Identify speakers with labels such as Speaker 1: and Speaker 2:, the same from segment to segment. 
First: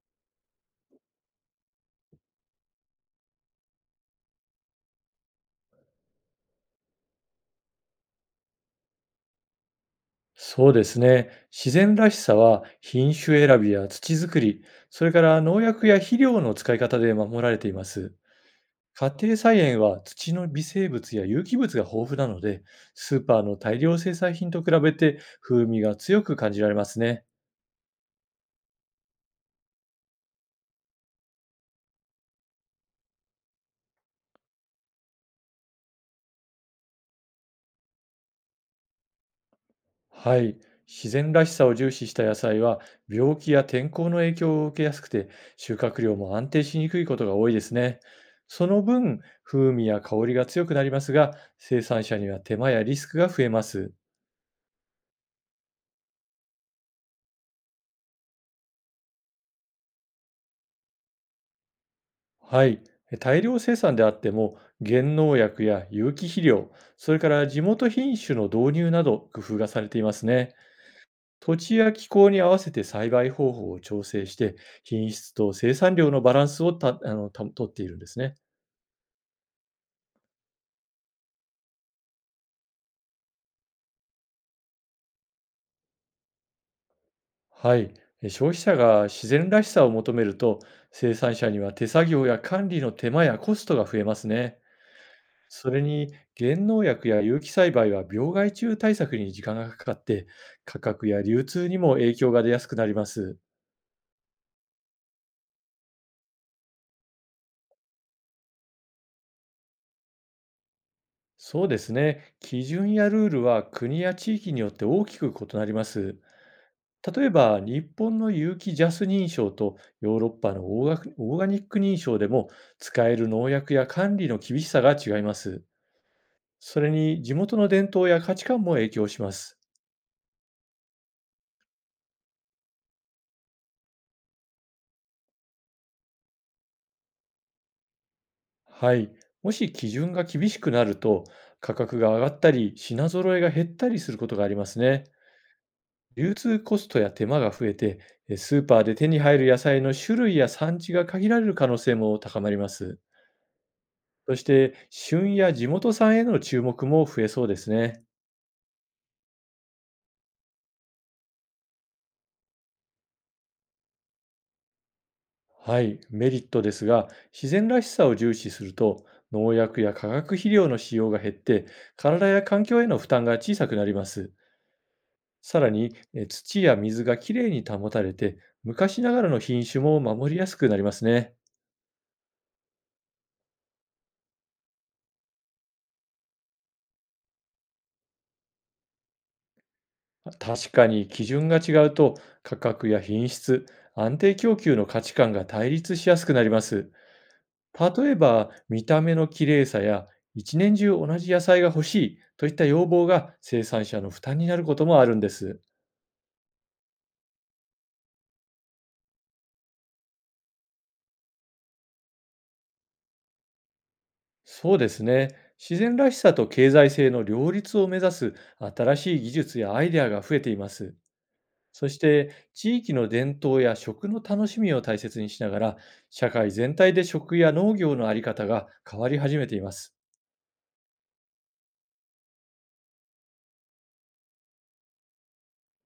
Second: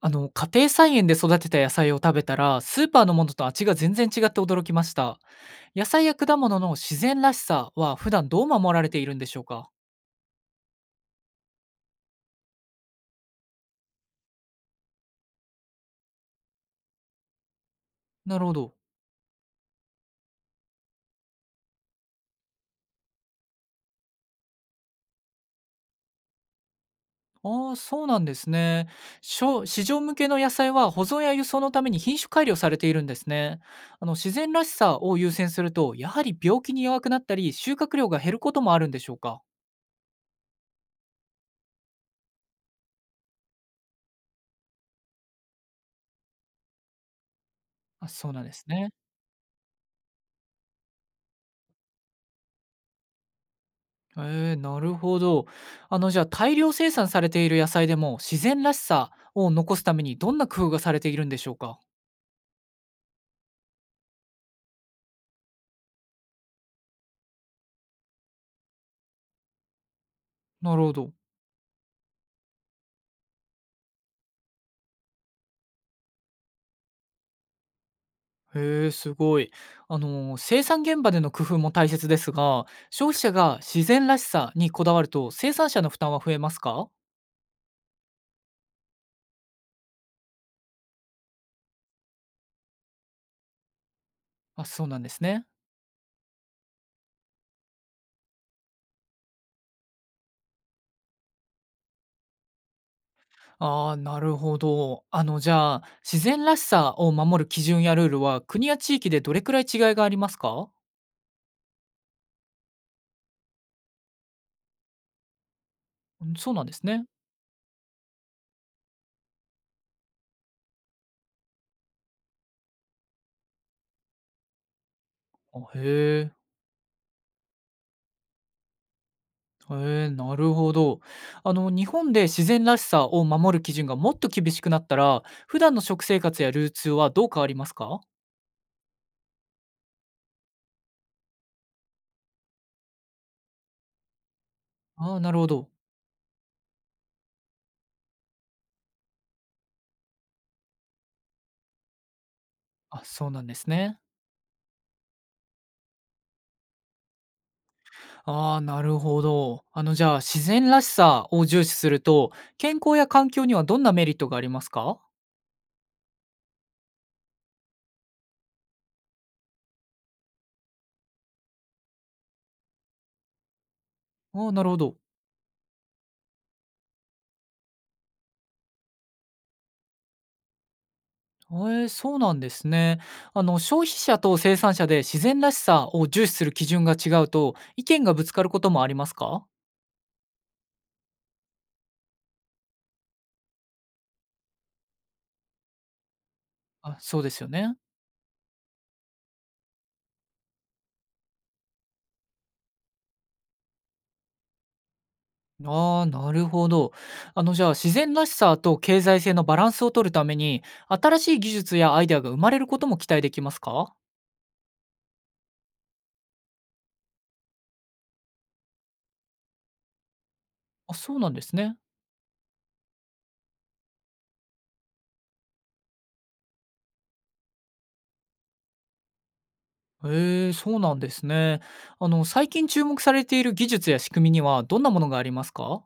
Speaker 1: 家庭菜園で育てた野菜を食べたら、スーパーのものと味が全然違って驚きました。野菜や果物の自然らしさは普段どう守られているんでしょうか。
Speaker 2: そうですね。自然らしさは品種選びや土作り、それから農薬や肥料の使い方で守られています。
Speaker 1: なるほど。
Speaker 2: 家庭菜園は土の微生物や有機物が豊富なので、スーパーの大量生産品と比べて風味が強く感じられますね。
Speaker 1: ああ、そうなんですね。市場向けの野菜は保存や輸送のために品種改良されているんですね。自然らしさを優先すると、やはり病気に弱くなったり、収穫量が減ることもあるんでしょうか。
Speaker 2: はい。自然らしさを重視した野菜は、病気や天候の影響を受けやすくて、収穫量も安定しにくいことが多いですね。
Speaker 1: あ、そうなんです
Speaker 2: その
Speaker 1: ね。
Speaker 2: 分、風味や香りが強くなりますが、生産者には手間やリスクが増えます。
Speaker 1: ええ、なるほど。じゃあ、大量生産されている野菜でも、自然らしさを残すために、どんな工夫がされているんでしょうか？
Speaker 2: はい。大量生産であっても、減農薬や有機肥料、それから地元品種の導入など工夫がされていますね。
Speaker 1: なるほど。
Speaker 2: 土地や気候に合わせて栽培方法を調整して、品質と生産量のバランスをたあのたとっているんですね。
Speaker 1: へえ、すごい。生産現場での工夫も大切ですが、消費者が自然らしさにこだわると、生産者の負担は増えますか？
Speaker 2: はい、消費者が自然らしさを求めると、生産者には手作業や管理の手間やコストが増えますね。
Speaker 1: あ、そうなんですね。
Speaker 2: それに、原農薬や有機栽培は病害虫対策に時間がかかって、価格や流通にも影響が出やすくなります。
Speaker 1: ああ、なるほど。じゃあ、自然らしさを守る基準やルールは、国や地域でどれくらい違いがありますか？
Speaker 2: そうですね、基準やルールは国や地域によって大きく異なります。
Speaker 1: うん、そうなんですね。
Speaker 2: 例えば、日本の有機ジャス認証とヨーロッパのオーガニック認証でも、使える農薬や管理の厳しさが違いま
Speaker 1: あ、
Speaker 2: す。
Speaker 1: へえ。
Speaker 2: それに地元の伝統や価値観も影響します。
Speaker 1: へえ、なるほど。日本で自然らしさを守る基準がもっと厳しくなったら、普段の食生活や流通はどう変わりますか。
Speaker 2: はい。もし基準が厳しくなると、価格が上がったり、品揃えが減ったりすることがありますね。
Speaker 1: ああ、なるほど。
Speaker 2: 流通コストや手間が増えて、スーパーで手に入る野菜の種類や産地が限られる可能性も高まります。
Speaker 1: あ、そうなんですね。
Speaker 2: そして、旬や地元産への注目も増えそうですね。
Speaker 1: ああ、なるほど。じゃあ、自然らしさを重視すると、健康や環境にはどんなメリットがありますか。
Speaker 2: はい。メリットですが、自然らしさを重視すると、農薬や化学肥料の使用が減って、体や環境への負担が小さくなります。
Speaker 1: ああ、なるほど。
Speaker 2: さらに、土や水がきれいに保たれて、昔ながらの品種も守りやすくなりますね。
Speaker 1: ええ、そうなんですね。消費者と生産者で自然らしさを重視する基準が違うと、意見がぶつかることもありますか。
Speaker 2: 確かに基準が違うと、価格や品質、安定供給の価値観が対立しやすくなります。
Speaker 1: あ、そうですよね。
Speaker 2: 例えば、見た目の綺麗さや、一年中同じ野菜が欲しいといった要望が生産者の負担になることもあるんです。
Speaker 1: ああ、なるほど。じゃあ、自然らしさと経済性のバランスを取るために、新しい技術やアイデアが生まれることも期待できますか。
Speaker 2: そうですね。自然らしさと経済性の両立を目指す新しい技術やアイデアが増えていま
Speaker 1: あ、
Speaker 2: す。
Speaker 1: そうなんですね。
Speaker 2: そして地域の伝統や食の楽しみを大切にしながら、社会全体で食や農業のあり方が変わり始めています。
Speaker 1: へえ、そうなんですね。最近注目されている技術や仕組みには、どんなものがありますか。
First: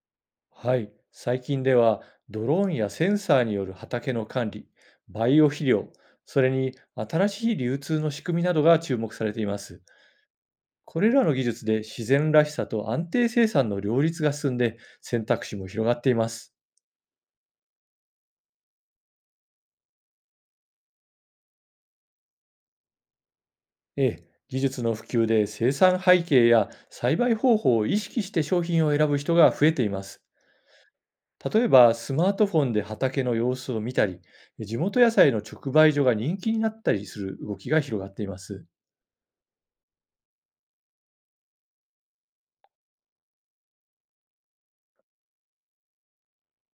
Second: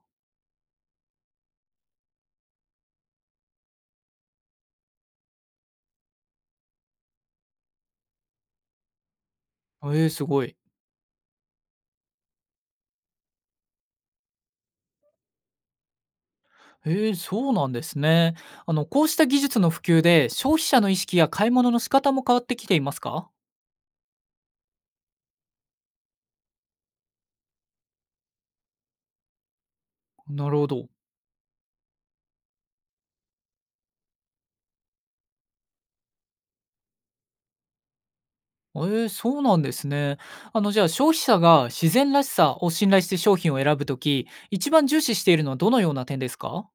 Speaker 2: はい、最近ではドローンやセンサーによる畑の管理、バイオ肥料、それに新しい流通の仕組みなどが注目されています。
Speaker 1: へえ、すごい。
Speaker 2: これらの技術で自然らしさと安定生産の両立が進んで、選択肢も広がっています。
Speaker 1: へえ、そうなんですね。こうした技術の普及で、消費者の意識や買い物の仕方も変わってきていますか。
Speaker 2: ええ、技術の普及で生産背景や栽培方法を意識して商品を選ぶ人が増えています。
Speaker 1: なるほど。
Speaker 2: 例えば、スマートフォンで畑の様子を見たり、地元野菜の直売所が人気になったりする動きが広がっています。
Speaker 1: ええ、そうなんですね。じゃあ、消費者が自然らしさを信頼して商品を選ぶとき、一番重視しているのはどのような点ですか？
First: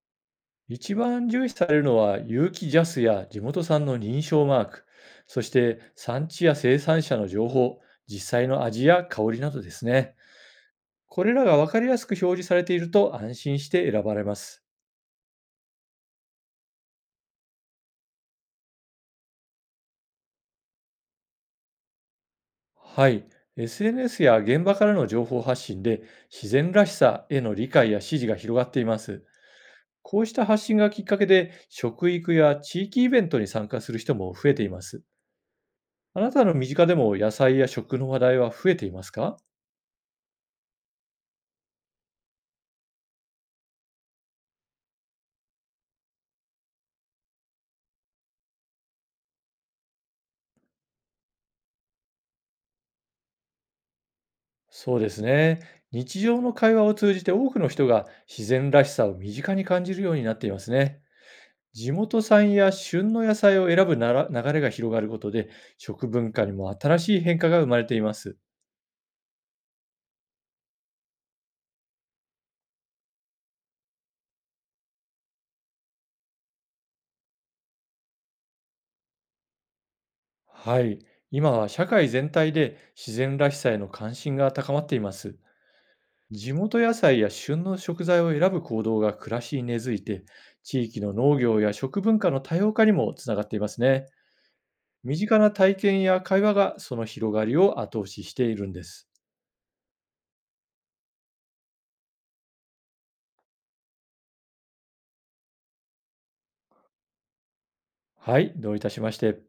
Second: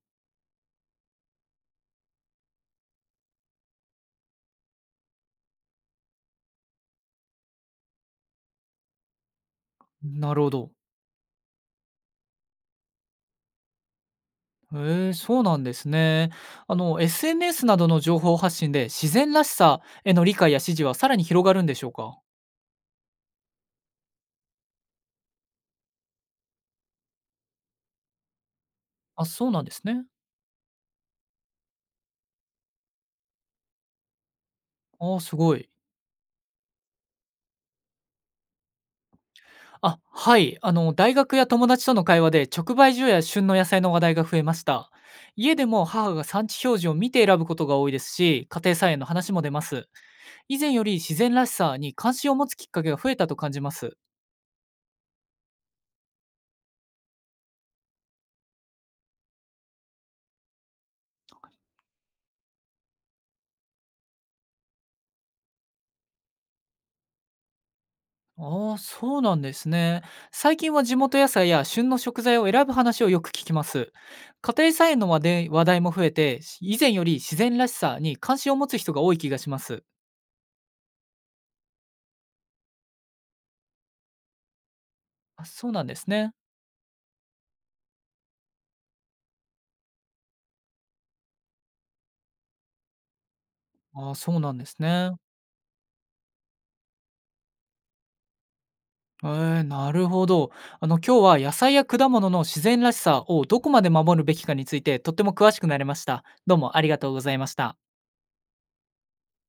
Speaker 2: 一番重視されるのは、有機ジャスや地元産の認証マーク、そして産地や生産者の情報、実際の味や香りなどですね。
Speaker 1: なるほど。
Speaker 2: これらが分かりやすく表示されていると、安心して選ばれます。
Speaker 1: ええ、そうなんですね。SNS などの情報発信で、自然らしさへの理解や支持はさらに広がるんでしょうか？
Speaker 2: はい。SNS や現場からの情報発信で、自然らしさへの理解や支持が広がっていま
Speaker 1: あ、
Speaker 2: す。
Speaker 1: そうなんですね。
Speaker 2: こうした発信がきっかけで、食育や地域イベントに参加する人も増えています。
Speaker 1: ああ、すごい。
Speaker 2: あなたの身近でも野菜や食の話題は増えていますか？
Speaker 1: あ、はい。大学や友達との会話で、直売所や旬の野菜の話題が増えました。家でも母が産地表示を見て選ぶことが多いですし、家庭菜園の話も出ます。以前より自然らしさに関心を持つきっかけが増えたと感じます。
Speaker 2: そうですね。日常の会話を通じて、多くの人が自然らしさを身近に感じるようになっていますね。地元産や旬の野菜を選ぶなら流れが広がることで、食文化にも新しい変化が生まれています。
Speaker 1: ああ、そうなんですね。最近は地元野菜や旬の食材を選ぶ話をよく聞きます。家庭菜園の話で話題も増えて、以前より自然らしさに関心を持つ人が多い気がします。
Speaker 2: はい。今は社会全体で自然らしさへの関心が高まっています。
Speaker 1: あ、そうなんですね。
Speaker 2: 地元野菜や旬の食材を選ぶ行動が暮らしに根付いて、地域の農業や食文化の多様化にもつながっていますね。
Speaker 1: ああ、そうなんですね。
Speaker 2: 身近な体験や会話が、その広がりを後押ししているんです。
Speaker 1: えなるほど。今日は野菜や果物の自然らしさをどこまで守るべきかについてとっても詳しくなれました。どうもありがとうございました。
Speaker 2: はい、どういたしまして。